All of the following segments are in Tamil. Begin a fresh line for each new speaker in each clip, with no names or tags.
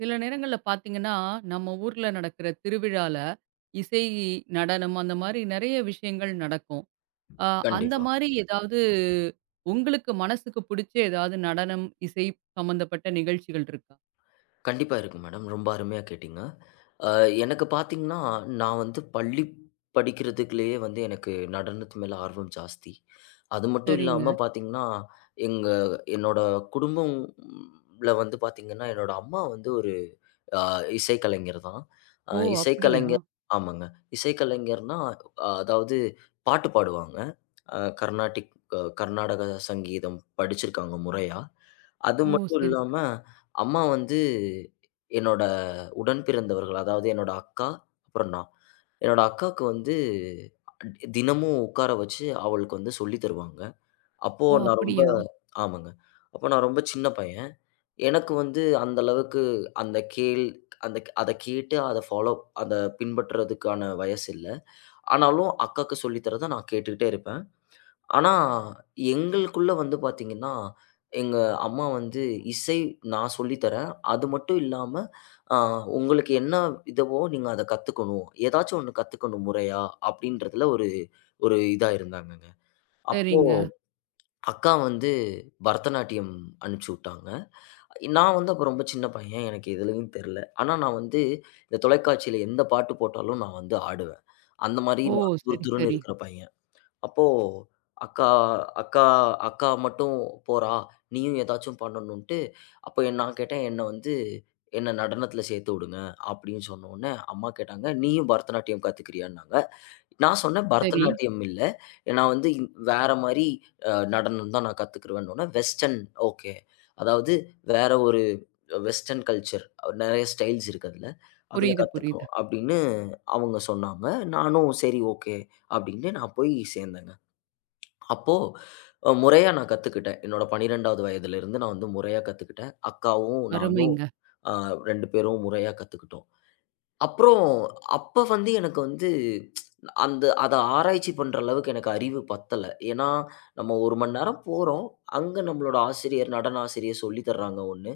சில நேரங்கள்ல பார்த்தீங்கன்னா, நம்ம ஊர்ல நடக்கிற திருவிழால இசை, நடனம் அந்த மாரி நெறைய விஷயங்கள் நடக்கும். அ அந்த
கண்டிப்பா.
மாரி ஏதாவது உங்களுக்கு மனசுக்கு பிடிச்ச ஏதாவது நடனம், இசை சம்மந்தப்பட்ட நிகழ்ச்சிகள் இருக்கா?
கண்டிப்பா இருக்கு மேடம். ரொம்ப அருமையா கேட்டீங்க. அ எனக்கு பார்த்தீங்கன்னா, நான் வந்து பள்ளி படிக்கிறதுக்குள்ளேயே வந்து எனக்கு நடனத்து மேல ஆர்வம் ஜாஸ்தி. அது மட்டும்
சரிங்க.
இல்லாம பார்த்தீங்கன்னா, எங்க என்னோட குடும்பம்ல வந்து பார்த்தீங்கன்னா, என்னோட அம்மா வந்து ஒரு அ இசைக்கலைஞர் தான். அ
ஓ! அப்படியா?
இசைக்கலைஞர் ஆமாங்க. இசைக்கலைஞர்னா, அதாவது பாட்டு பாடுவாங்க. அ கர்நாடிக் அ கர்நாடக சங்கீதம் படிச்சிருக்காங்க முறையா. அது
ஓ!
மட்டும்
சரி,
இல்லாம,
சரி.
அம்மா வந்து என்னோட உடன் பிறந்தவர்கள். அதாவது என்னோட அக்கா, அப்புறம் நான். என்னோட அக்காக்கு வந்து தினமும் உட்கார வச்சு அவளுக்கு வந்து சொல்லி தருவாங்க. அப்போ
ஓ!
நான் ரொம்ப
அப்படியா?
ஆமாங்க. அப்போ நான் ரொம்ப சின்ன பையன். எனக்கு வந்து அந்த அளவுக்கு அந்த கேள் அந்த அத கேட்டு அத ஃபாலோ அத பின்பற்றதுக்கான வயசு இல்ல. ஆனாலும் அக்காக்கு சொல்லி தரத நான் கேட்டுக்கிட்டே இருப்பேன். ஆனா, எங்களுக்குள்ள வந்து பார்த்தீங்கன்னா, எங்க அம்மா வந்து இசை நான் சொல்லி தரேன். அது மட்டும் இல்லாம, அ உங்களுக்கு என்ன இதுவோ நீங்க அத கத்துக்கணும். ஏதாச்சும் ஒண்ணு கத்துக்கணும் முறையா அப்படின்றதுல ஒரு ஒரு இதா இருந்தாங்கங்க. அப்போ
சரிங்க.
அக்கா வந்து பரதநாட்டியம் அனுப்பிச்சு விட்டாங்க. நான் வந்து அப்ப ரொம்ப சின்ன பையன். எனக்கு எதுலயும் தெரியல. ஆனா நான் வந்து இந்த தொலைக்காட்சியில எந்த பாட்டு போட்டாலும் நான் வந்து ஆடுவேன். அந்த மாரி
ஓ!
நான் துரு
சரி,
துருன்னு
சரி,
இருக்கிற பையன். அப்போ அக்கா அக்கா அக்கா மட்டும் போறா! நீயும் ஏதாச்சும் பண்ணணுன்ட்டு, அப்போ நான் கேட்டேன், "என்ன வந்து என்ன நடனத்தில சேர்த்து விடுங்க." அப்படின்னு சொன்னவுடனே, அம்மா கேட்டாங்க, "நீயும் பரதநாட்டியம் கத்துக்கிறியான்னாங்க." நான் சொன்னேன்,
சரி.
"பரதநாட்டியம் இல்ல. நான் வந்து வேற மாரி நடனம் தான் நான் கத்துக்குருவேன்னவுடனே, வெஸ்டர்ன் ஓகே. அதாவது வேற ஒரு வெஸ்டர்ன் கல்ச்சர் நெறைய ஸ்டைல்ஸ் இருக்கு அதுல. அதுல
புரியுது,
கத்துக்கோ."
புரியுது.
அப்படின்னு அவங்க சொன்னாங்க. நானும் சரி ஓகே அப்படின்னு நான் போய் சேர்ந்தேங்க. அப்போ முறையா நான் கத்துக்கிட்டேன். என்னோட 12வது வயதிலிருந்து நான் வந்து முறையா கத்துக்கிட்டேன். அக்காவும், நானும்
அருமைங்க.
அ 2 பேரும் முறையா கத்துக்கிட்டோம். அப்புறம் அப்ப வந்து எனக்கு வந்து அந்த அத ஆராய்ச்சி பண்ற அளவுக்கு எனக்கு அறிவு பத்தல. ஏன்னா, நம்ம 1 மணி நேரம் போறோம். அங்க நம்மளோட ஆசிரியர், நடன ஆசிரியர் சொல்லி தர்றாங்க ஒண்ணு.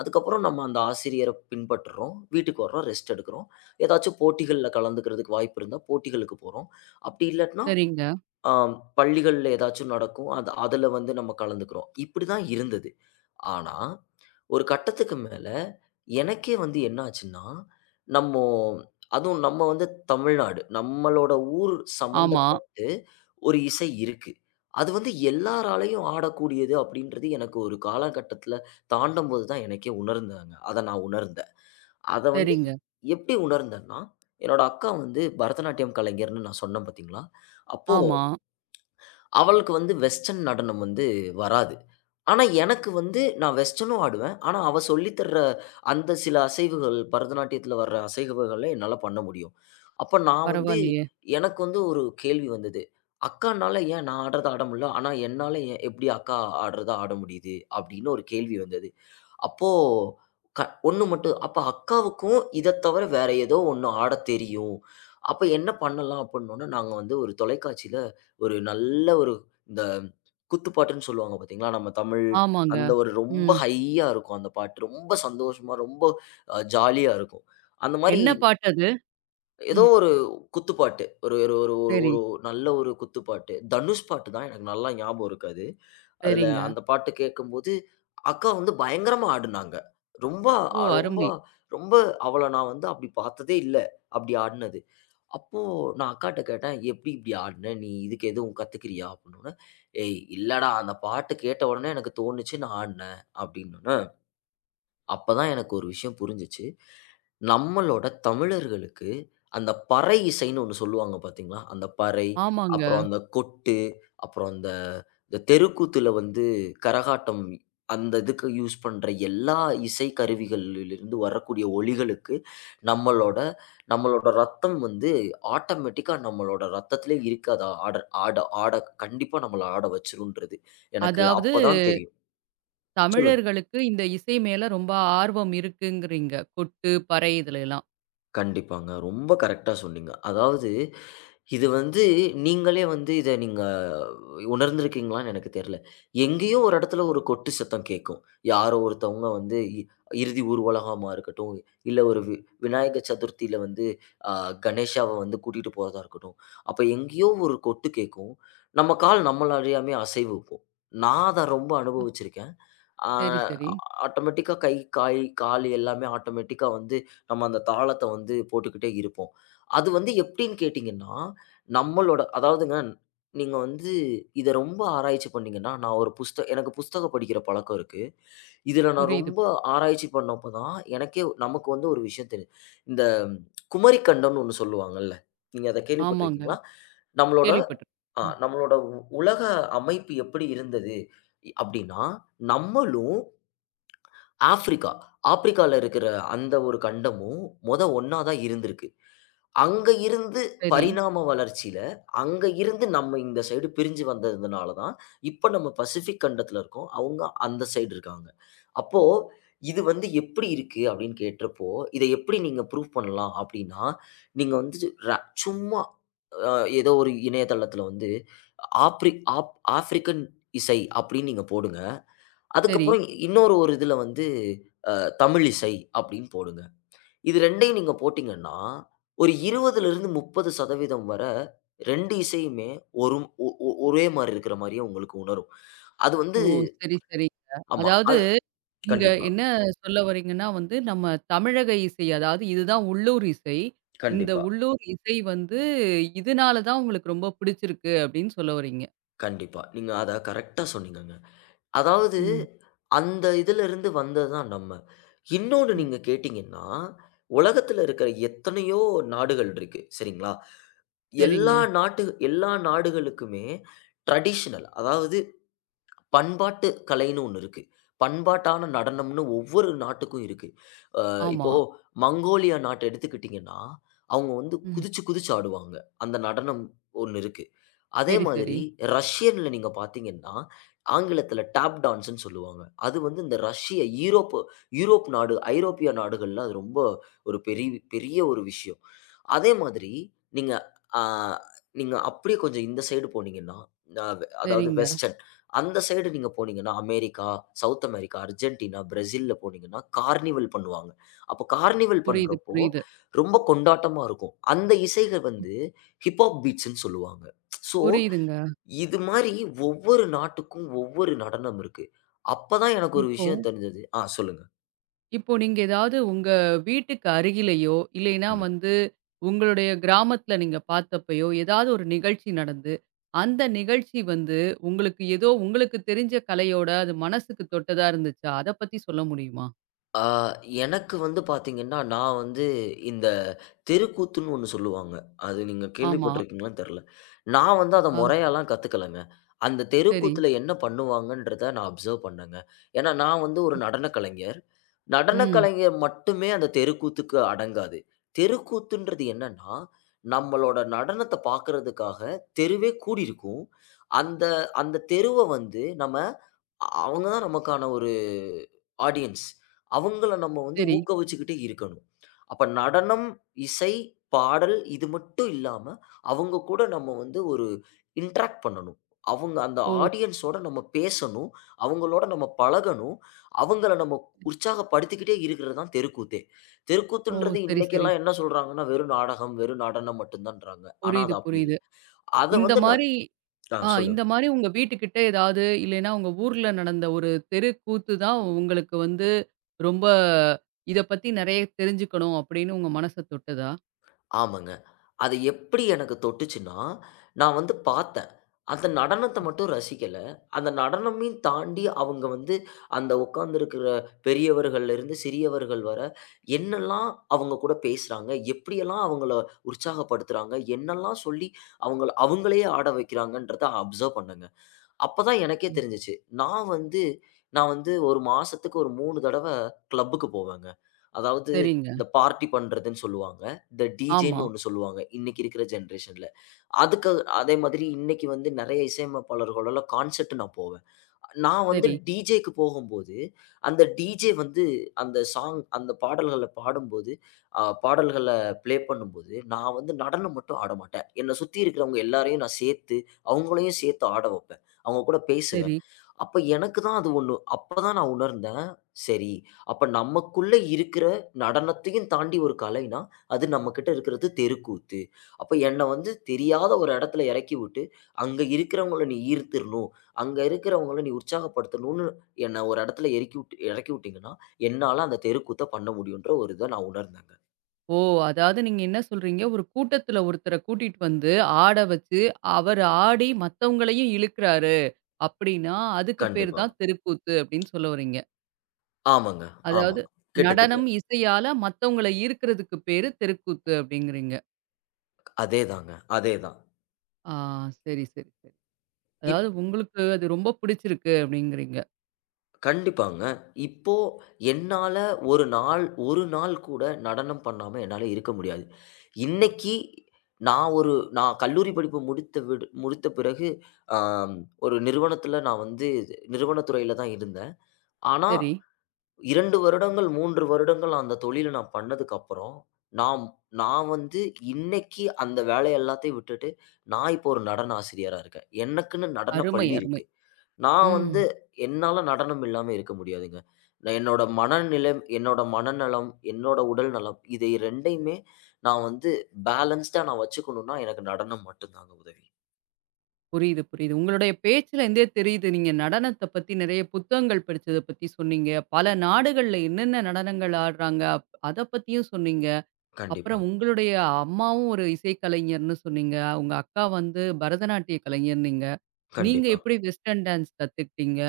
அதுக்கப்புறம் நம்ம அந்த ஆசிரியர பின்பற்றுறோம். வீட்டுக்கு வர்றோம், ரெஸ்ட் எடுக்கிறோம். ஏதாச்சும் போட்டிகள்ல கலந்துக்கிறதுக்கு வாய்ப்பு இருந்தா போட்டிகளுக்கு போறோம். அப்படி இல்லாட்டினா
சரிங்க.
ஆம். பள்ளிகள்ல ஏதாச்சும் நடக்கும். அது அதுல வந்து நம்ம கலந்துக்கிறோம். இப்படிதான் இருந்தது. ஆனா, ஒரு கட்டத்துக்கு மேல எனக்கே வந்து என்ன ஆச்சுன்னா, நம்மோ அதுவும் நம்ம வந்து தமிழ்நாடு. நம்மளோட ஊர்
ஆமா.
சம்மந்தப்பட்டு ஒரு இசை இருக்கு. அது வந்து எல்லாராலயும் ஆடக்கூடியது அப்படின்றது எனக்கு ஒரு காலகட்டத்தில தாண்டும்போது தான் எனக்கே உணர்ந்தாங்க. அத நான் உணர்ந்தேன். அத வந்து
சரிங்க.
எப்படி உணர்ந்தேன்னா, என்னோட அக்கா வந்து பரதநாட்டியம் கலைஞர்ன்னு நான் சொன்னேன் பார்த்தீங்களா? அப்போ
ஆமா.
அவளுக்கு வந்து வெஸ்டர்ன் நடனம் வந்து வராது. ஆனா, எனக்கு வந்து நான் வெஸ்டர்னும் ஆடுவேன். ஆனா, அவ சொல்லி தர்ற அந்த சில அசைவுகள் பரதநாட்டியத்தில வர்ற அசைவுகள என்னால பண்ண முடியும். அப்ப நான் வந்து
பரவாயில்லையே!
எனக்கு வந்து ஒரு கேள்வி வந்தது. அக்கானால ஏன் நான் ஆடுறத ஆட முடியல? ஆனா, என்னால எப்படி அக்கா ஆடுறத ஆட முடியுது? அப்படின்னு ஒரு கேள்வி வந்தது. அப்போ க ஒண்ணு மட்டும் அப்ப அக்காவுக்கும் இத தவிர வேற ஏதோ ஒண்ணு ஆடத் தெரியும். அப்ப என்ன பண்ணலாம் அப்புட்னோன, நாங்க வந்து ஒரு தொலைக்காட்சியில ஒரு நல்ல ஒரு இந்த குத்துப்பாட்டுன்னு சொல்லுவாங்க பார்த்தீங்களா, நம்ம தமிழ்
ஆமாங்க.
அந்த ஒரு ரொம்ப
ம்.
ஹையா இருக்கும் அந்த பாட்டு. ரொம்ப சந்தோஷமா, ரொம்ப ஜாலியா இருக்கும். அந்த மாரி
என்ன பாட்டு அது?
ஏதோ
ம்.
ஒரு குத்துப்பாட்டு. ஒரு ஒரு ஒரு ஒரு
சரி,
ஒரு நல்ல ஒரு குத்துப்பாட்டு. தனுஷ் பாட்டு தான் எனக்கு நல்லா ஞாபகம் இருக்கு அது. அதுல
சரிங்க.
அந்த பாட்டு கேட்கும்போது, அக்கா வந்து பயங்கரமா ஆடுனாங்க. ரொம்ப
ஓ!
அ- ரொம்ப
அருமை.
ரொம்ப அவள நான் வந்து அப்படி பார்த்ததே இல்ல. அப்படி ஆடுனது. அப்போ நான் அக்காட்ட கேட்டேன், "எப்படி இப்படி ஆடுன? நீ இதுக்கு எதுவும் கத்துக்கிறியா?" அப்படின்னோன, "ஏய் இல்லடா அந்த பாட்டு கேட்ட உடனே எனக்கு தோணுச்சு நான் ஆடுனேன்" அப்படின்னோன, அப்பதான் எனக்கு ஒரு விஷயம் புரிஞ்சுச்சு. நம்மளோட தமிழர்களுக்கு அந்த பறை இசைன்னு ஒண்ணு சொல்லுவாங்க பார்த்தீங்களா? அந்த பறை,
ஆமாங்க.
அப்புறம் அந்த கொட்டு, அப்புறம் அந்த இந்த தெருக்கூத்துல வந்து கரகாட்டம் அந்த இதுக்கு யூஸ் பண்ற எல்லா இசை கருவிகளிலிருந்து வரக்கூடிய ஒலிகளுக்கு நம்மளோட நம்மளோட ரத்தம் வந்து ஆட்டோமேட்டிக்கா நம்மளோட ரத்தத்திலே இருக்கு. அத ஆட ஆட ஆட கண்டிப்பா நம்மள ஆட வச்சுரும்ன்றது எனக்கு
அதாவது
அப்பதான் தெரியும். சொல்லுங்க.
தமிழர்களுக்கு இந்த இசை மேல ரொம்ப ஆர்வம் இருக்குங்கிறீங்க. கொட்டு, பறை இதுலலாம்.
கண்டிப்பாங்க. ரொம்ப கரெக்ட்டா சொன்னீங்க. அதாவது இது வந்து நீங்களே வந்து இத நீங்க உணர்ந்திருக்கீங்களான்னு எனக்கு தெரியல. எங்கேயோ ஒரு இடத்துல ஒரு கொட்டு சத்தம் கேட்கும். யாரோ ஒருத்தவங்க வந்து இறுதி ஊர்வலகமா இருக்கட்டும், இல்ல ஒரு விநாயக சதுர்த்தியில வந்து அ கணேஷாவ வந்து கூட்டிட்டு போறதா இருக்கட்டும். அப்ப எங்கேயோ ஒரு கொட்டு கேட்கும். நம்ம கால் நம்மள அறியாமயே அசைவு வைப்போம். நான் அத ரொம்ப அனுபவிச்சிருக்கேன். ஆ
சரி, சரி.
ஆட்டோமேட்டிக்கா கை, காய், கால் எல்லாமே ஆட்டோமேட்டிக்கா வந்து நம்ம அந்த தாளத்த வந்து போட்டுக்கிட்டே இருப்போம். அது வந்து எப்டின்னு கேட்டீங்கன்னா, நம்மளோட அதாவதுங்க நீங்க வந்து இத ரொம்ப ஆராய்ச்சி பண்ணீங்கன்னா, நான் ஒரு எனக்கு புஸ்தகம் படிக்கிற பழக்கம் இருக்கு. இதுல நான்
புரியுது.
ரொம்ப ஆராய்ச்சி பண்ணப்ப தான் எனக்கே நமக்கு வந்து ஒரு விஷயம் தெரியும். இந்த குமரி கண்டம்னு ஒண்ணு சொல்லுவாங்கல்ல. நீங்க அத
ஆமாங்க.
கேள்விப்பட்டுருக்கீங்களா? நம்மளோட ஆ
கேள்விப்பட்டிருக்கேன். ம்.
நம்மளோட உ உலக அமைப்பு எப்படி இருந்தது? அப்டின்னா, நம்மளும் ஆஃப்ரிக்கா. ஆப்பிரிக்கால இருக்கிற அந்த ஒரு கண்டமும் மொத ஒண்ணா தான் இருந்திருக்கு. அங்க இருந்து
சரி,
பரிணாம வளர்ச்சியில, அங்க இருந்து நம்ம இந்த சைடு பிரிஞ்சு வந்ததுனால தான், இப்ப நம்ம பசிபிக் கண்டத்துல இருக்கோம். அவங்க அந்த சைடு இருக்காங்க. அப்போ இது வந்து எப்படி இருக்கு அப்படின்னு கேட்டறப்போ, இத எப்படி நீங்க ப்ரூவ் பண்ணலாம் அப்படின்னா, நீங்க வந்து சும்மா அ ஏதோ ஒரு இணையதளத்துல வந்து ஆப்ரி ஆப் ஆஃப்ரிக்கன் இசை அப்படின்னு நீங்க போடுங்க.
சரி.
அதுக்கப்புறம் இன்னொரு இதுல வந்து தமிழிசை அப்படின்னு போடுங்க. இது 2யும் நீங்க போட்டீங்கன்னா, ஒரு 20லிருந்து 30% வர 2 இசையுமே ஒரு ஒ ஒ ஒரே மாரி இருக்கிற மாரியே உங்களுக்கு உணரும். அது வந்து
ஓ! சரி, சரிங்க.
ஆமா.
அதாவது
அது
நீங்க
கண்டிப்பா,
என்ன சொல்ல வரீங்கன்னா வந்து, நம்ம தமிழக இசை, அதாவது இதுதான் உள்ளூர் இசை. இந்த
கண்டிப்பா,
உள்ளூர் இசை வந்து இதனால தான் உங்களுக்கு ரொம்ப பிடிச்சிருக்கு அப்படின்னு சொல்ல வரீங்க.
கண்டிப்பா. நீங்க அத கரெக்ட்டா சொன்னீங்கங்க. அதாவது
ம்,
அந்த இதிலிருந்து வந்தது தான் நம்ம. இன்னொன்னு
ம்.
நீங்க கேட்டீங்கன்னா, உலகத்துல இருக்கிற எத்தனையோ நாடுகள் இருக்கு. சரிங்களா?
சரிங்க.
எல்லா நாடுகளுக்குமே ட்ரெடிஷனல் அதாவது பண்பாட்டு கலைன்னு ஒண்ணு இருக்கு. பண்பாட்டான நடனம்னு ஒவ்வொரு நாட்டுக்கும் இருக்கு.
ஆமா.
இப்போ மங்கோலியா நாட்ட எடுத்துக்கிட்டீங்கன்னா, அவங்க வந்து
ம்.
குதிச்சு குதிச்சு ஆடுவாங்க. அந்த நடனம் ஒண்ணு இருக்கு. அதே
சரி, சரி.
மாதிரி ரஷ்யன்ல நீங்க பார்த்தீங்கன்னா, ஆங்கிலத்தில டாப் டான்ஸ்ன்னு சொல்லுவாங்க. அது வந்து இந்த ரஷ்ய ஈரோப்பு யூரோப் நாடு, ஐரோப்பிய நாடுகள்ல அது ரொம்ப ஒரு பெரிய ஒரு விஷயம். அதே மாதிரி நீங்க அ நீங்க அப்படியே கொஞ்சம் இந்த சைடு போனீங்கன்னா, அ அதாவது
சரிங்க.
வெஸ்டர்ன் அந்த சைடு நீங்க போனீங்கன்னா, அமெரிக்கா, சவுத் அமெரிக்கா, அர்ஜென்டினா, பிரேசில்ல போனீங்கன்னா, கார்னிவல் பண்ணுவாங்க. அப்போ கார்னிவல்
புரியுது,
பண்றப்போ
புரியுது.
ரொம்ப கொண்டாட்டமா இருக்கும். அந்த இசைகள் வந்து ஹிப் ஹாப் பீட்ஸ்ன்னு சொல்லுவாங்க. ஸோ,
புரியுதுங்க.
இது மாரி ஒவ்வொரு நாட்டுக்கும் ஒவ்வொரு நடனம் இருக்கு. அப்பதான் எனக்கு ஒரு
இப்போ
விஷயம் தெரிஞ்சது. ஆ சொல்லுங்க.
இப்போ நீங்க ஏதாவது உங்க வீட்டுக்கு அருகிலேயோ, இல்லைன்னா
கண்டிப்பா.
வந்து உங்களுடைய கிராமத்தில நீங்க பார்த்தப்பயோ, ஏதாவது ஒரு நிகழ்ச்சி நடந்து, அந்த நிகழ்ச்சி வந்து உங்களுக்கு ஏதோ உங்களுக்கு தெரிஞ்ச கலையோட அது மனசுக்கு தொட்டதா இருந்துச்சா? அத பத்தி சொல்ல முடியுமா?
ஆ, எனக்கு வந்து பார்த்தீங்கன்னா, நான் வந்து இந்த தெருக்கூத்துன்னு ஒண்ணு சொல்லுவாங்க. அது நீங்க
ஆமா.
கேள்விப்பட்டிருக்கீங்களான்னு தெர்ல. நான் வந்து அத
ஆ
மொறையாலாம் கத்துக்கலங்க. அந்த
சரி.
தெருக்கூத்துல என்ன பண்ணுவாங்கன்றத நான் அப்சர்வ் பண்ணேங்க. ஏன்னா, நான் வந்து ஒரு நடனக் கலைஞர். நடனக்
ம்.
கலைஞர் மட்டுமே அந்த தெருக்கூத்துக்கு அடங்காது. தெருக்கூத்துன்றது என்னன்னா, நம்மளோட நடனத்த பார்க்கறதுக்காக தெருவே கூடியிருக்கும். அந்த அந்த தெருவ வந்து நம்ம அவங்க தான் நமக்கான ஒரு ஆடியன்ஸ். அவங்கள நம்ம வந்து
சரி.
ஊக்குவிச்சுக்கிட்டே இருக்கணும். அப்ப நடனம், இசை, பாடல் இது மட்டும் இல்லாம, அவங்க கூட நம்ம வந்து ஒரு இன்டராக்ட் பண்ணணும். அவங்க அந்த
ஓ!
ஆடியன்ஸோட நம்ம பேசணும். அவங்களோட நம்ம பழகணும். அவங்கள நம்ம உற்சாகப்படுத்திக்கிட்டே இருக்கிறது தான் தெருக்கூத்தே.
ஓ!
தெருக்கூத்துன்றது
சரி, சரி.
இன்னைக்கெல்லாம் என்ன சொல்றாங்கன்னா, வெறும் நாடகம், வெறும் நடனம் மட்டும் தான்றாங்க. ஆனா
புரியுது,
அது அப்படி இல்ல.
புரியுது.
அத
இந்த
வந்து நான்
மாரி
ஆ சொல்லுங்க.
இந்த மாரி உங்க வீட்டுக்கிட்ட ஏதாவது, இல்லைன்னா உங்க ஊர்ல நடந்த ஒரு தெரு கூத்து தான் உங்களுக்கு வந்து ரொம்ப இத பத்தி நெறைய தெரிஞ்சுக்கணும் அப்படின்னு உங்க மனச தொட்டதா?
ஆமாங்க. அது எப்படி எனக்கு தொட்டுச்சுன்னா, நான் வந்து பார்த்தேன். அந்த நடனத்த மட்டும் ரசிக்கல. அந்த நடனமையும் தாண்டி அவங்க வந்து அந்த உட்கார்ந்திருக்கிற பெரியவர்கள்லேருந்து சிறியவர்கள் வர, என்னெல்லாம் அவங்க கூட பேசுறாங்க, எப்படியெல்லாம் அவங்கள உற்சாகப்படுத்துறாங்க, என்னெல்லாம் சொல்லி அவங்கள அவங்களையே ஆட வைக்கிறாங்கன்றத அப்சர்வ் பண்ணேங்க. அப்பதான் எனக்கே
ம்.
தெரிஞ்சுச்சு. நான் வந்து நான் வந்து 1 மாசத்துக்கு ஒரு 3 தடவ கிளப்புக்கு போவேங்க. அதாவது
சரிங்க.
இந்த பார்ட்டி பண்றதுன்னு சொல்லுவாங்க. இந்த
ஆமா.
டிஜேன்னு ஒண்ணு சொல்லுவாங்க. இன்னைக்கு இருக்கிற ஜெனரேஷன்ல. அதுக்கு அதே மாதிரி இன்னைக்கு வந்து நெறைய இசையமைப்பாளர்களோட கான்சர்ட் நான் போவேன். நான் வந்து
சரி,
டிஜேக்கு போகும்போது, அந்த டிஜே வந்து அந்த பாடல்கள பாடும்போது, பாடல்கள ப்ளே பண்ணும்போது, நான் வந்து நடனம் மட்டும் ஆட மாட்டேன். என்ன சுத்தி இருக்கிறவங்க எல்லாரையும் நான் சேர்த்து, அவங்களையும் சேர்த்து ஆட வைப்பேன். அவங்க கூட பேசுவேன்.
சரி.
அப்ப எனக்கு தான் அது ஒண்ணு. அப்பதான் நான் உணர்ந்தேன். சரி, அப்ப நமக்குள்ள இருக்கிற நடனத்தையும் தாண்டி ஒரு கலைனா, அது நம்மகிட்ட இருக்கிறது தெருக்கூத்து. அப்ப என்ன வந்து தெரியாத ஒரு இடத்துல இறக்கி விட்டு, அங்க இருக்கிறவங்கள நீ ஈர்த்திறணும். அங்க இருக்கிறவங்கள நீ உற்சாகப்படுத்தணும்னு என்ன ஒரு இடத்துல எறக்கி விட்டு இறக்கி விட்டீங்கன்னா, என்னால அந்த தெருக்கூத்த பண்ண முடியுன்ற ஒரு இத நான் உணர்ந்தேங்க.
ஓ! அதாவது நீங்க என்ன சொல்றீங்க, ஒரு கூட்டத்துல ஒருத்தர கூட்டிட்டு வந்து ஆட வச்சு, அவர் ஆடி மத்தவங்களையும் இழுக்குறாரு அப்படின்னா, அதுக்கு பேரு
கண்டிப்பா.
தான் தெருக்கூத்து அப்படின்னு சொல்ல வர்றீங்க.
ஆமாங்க. ஆமா.
அதாவது
கிட்டத்தட்ட.
நடனம், இசையால மத்தவங்கள ஈர்க்கிறதுக்கு பேரு தெருக்கூத்து அப்படிங்கிறீங்க.
அதேதாங்க. அதேதான்.
ஆ சரி, சரி, சரி.
இப்
அதாவது உங்களுக்கு அது ரொம்ப பிடிச்சிருக்கு அப்படிங்கிறீங்க.
கண்டிப்பாங்க. இப்போ என்னால ஒரு நாள் கூட நடனம் பண்ணாம என்னால இருக்க முடியாது. இன்னைக்கு நான் ஒரு நான் கல்லூரி படிப்பு முடித்த பிறகு, ஆம், ஒரு நிறுவனத்தில நான் வந்து நிறுவனத் துறையில தான் இருந்தேன். ஆனா
சரி.
2 வருடங்கள், 3 வருடங்கள் அந்த தொழில நான் பண்ணதுக்கப்புறம், நாம் நான் நான் வந்து இன்னைக்கு அந்த வேலை எல்லாத்தையும் விட்டுட்டு, நான் இப்போ ஒரு நடன ஆசிரியரா இருக்கேன். எனக்குன்னு நடனப்
அருமை,
பள்ளி
அருமை.
இருக்கு. நான்
ம்.
வந்து என்னால நடனம் இல்லாம இருக்க முடியாதுங்க. நான் என்னோட மனநலம், என்னோட உடல் நலம் இதை 2யுமே நான் வந்து பேலன்ஸ்டா நான் வச்சுக்கணும்னா, எனக்கு நடனம் மட்டும் தாங்க உதவி.
புரியுது, புரியுது. உங்களுடைய பேச்சிலருந்தே தெரியுது. நீங்க நடனத்த பத்தி நெறைய புத்தகங்கள் படிச்சத பத்தி சொன்னீங்க. பல நாடுகள்ல என்னென்ன நடனங்கள் ஆடுறாங்க, அத பத்தியும் சொன்னீங்க. அப்புறம்
கண்டிப்பாங்க,
உங்களுடைய அம்மாவும் ஒரு இசைக்கலைஞர்ன்னு சொன்னீங்க. உங்க அக்கா வந்து பரதநாட்டிய கலைஞர்ன்னீங்க. நீங்க
கண்டிப்பாங்க,
எப்படி வெஸ்டர்ன் டான்ஸ் கத்துக்கிட்டீங்க?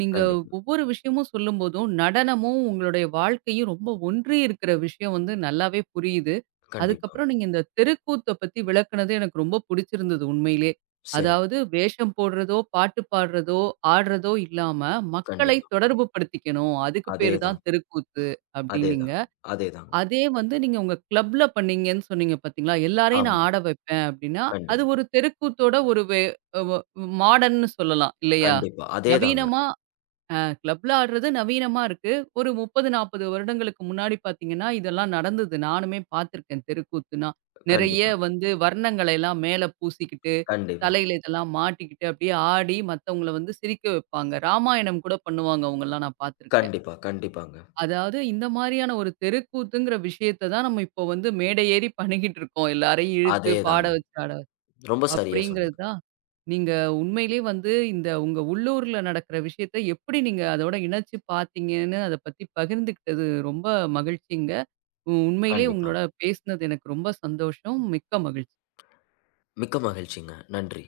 நீங்க
கண்டிப்பா,
ஒவ்வொரு விஷயமும் சொல்லும்போதும், நடனமும் உங்களுடைய வாழ்க்கையும் ரொம்ப ஒன்றி இருக்கிற விஷயம் வந்து நல்லாவே புரியுது.
கண்டிப்பாங்க.
அதுக்கப்புறம் நீங்க இந்த தெருக்கூத்த பத்தி விளக்குனது எனக்கு ரொம்ப புடிச்சிருந்தது உண்மையிலே.
சரி,
அதாவது வேஷம் போடுறதோ, பாட்டு பாடுறதோ, ஆடுறதோ இல்லாம, மக்களை
கண்டிப்பா.
தொடர்பு படுத்திக்கணும். அதுக்கு பேரு
அதேதான்,
தான் தெருக்கூத்து அப்டின்னீங்க.
அதேதான், அதேதாங்க.
அதே வந்து நீங்க உங்க கிளப்ல பண்ணீங்கன்னு சொன்னீங்க பார்த்தீங்களா, எல்லாரையும் நான்
ஆமாங்க.
ஆட வைப்பேன் அப்டின்னா, அது
கண்டிப்பா,
ஒரு தெருக்கூத்தோட ஒரு வே வ மாடர்ன்னு சொல்லலாம் இல்லையா?
கண்டிப்பா. அதேதாங்க.
நவீனமா கிளப்ல ஆடுறது நவீனமா இருக்கு. ஒரு 30, 40 வருடங்களுக்கு முன்னாடி பார்த்தீங்கன்னா, இதெல்லாம் நடந்தது. நானுமே பார்த்துருக்கேன் தெருக்கூத்துனா. நெறைய
கண்டிப்பா,
வந்து வர்ணங்களை எல்லாம் மேல பூசிக்கிட்டு,
கண்டிப்பா,
தலையில இதெல்லாம் மாட்டிக்கிட்டு, அப்டியே ஆடி மத்தவங்கள வந்து சிரிக்க வைப்பாங்க. ராமாயணம் கூட பண்ணுவாங்க அவங்கலாம் நான் பார்த்துருக்கேன்.
கண்டிப்பா, கண்டிப்பாங்க.
அதாவது இந்த மாரியான ஒரு தெருக்கூத்துங்கிற விஷயத்த தான் நம்ம இப்போ வந்து மேடை ஏறி பண்ணிக்கிட்டு இருக்கோம். எல்லாரையும் இழுத்து பாட
அதேதாங்க.
வச்சு, ஆட வச்சு.
ரொம்ப சரியா சொன்னீங்க.
அப்படிங்கிறது தான் நீங்க உண்மையிலே வந்து இந்த உங்க உள்ளூர்ல நடக்கிற விஷயத்த எப்படி நீங்க அதோட இணைச்சு பார்த்தீங்கன்னு அத பத்தி பகிர்ந்துக்கிட்டது ரொம்ப மகிழ்ச்சிங்க. உண்மையிலே
கண்டிப்பா.
உங்களோட பேசினது எனக்கு ரொம்ப சந்தோஷம். மிக்க மகிழ்ச்சி.
மிக்க மகிழ்ச்சிங்க. நன்றி.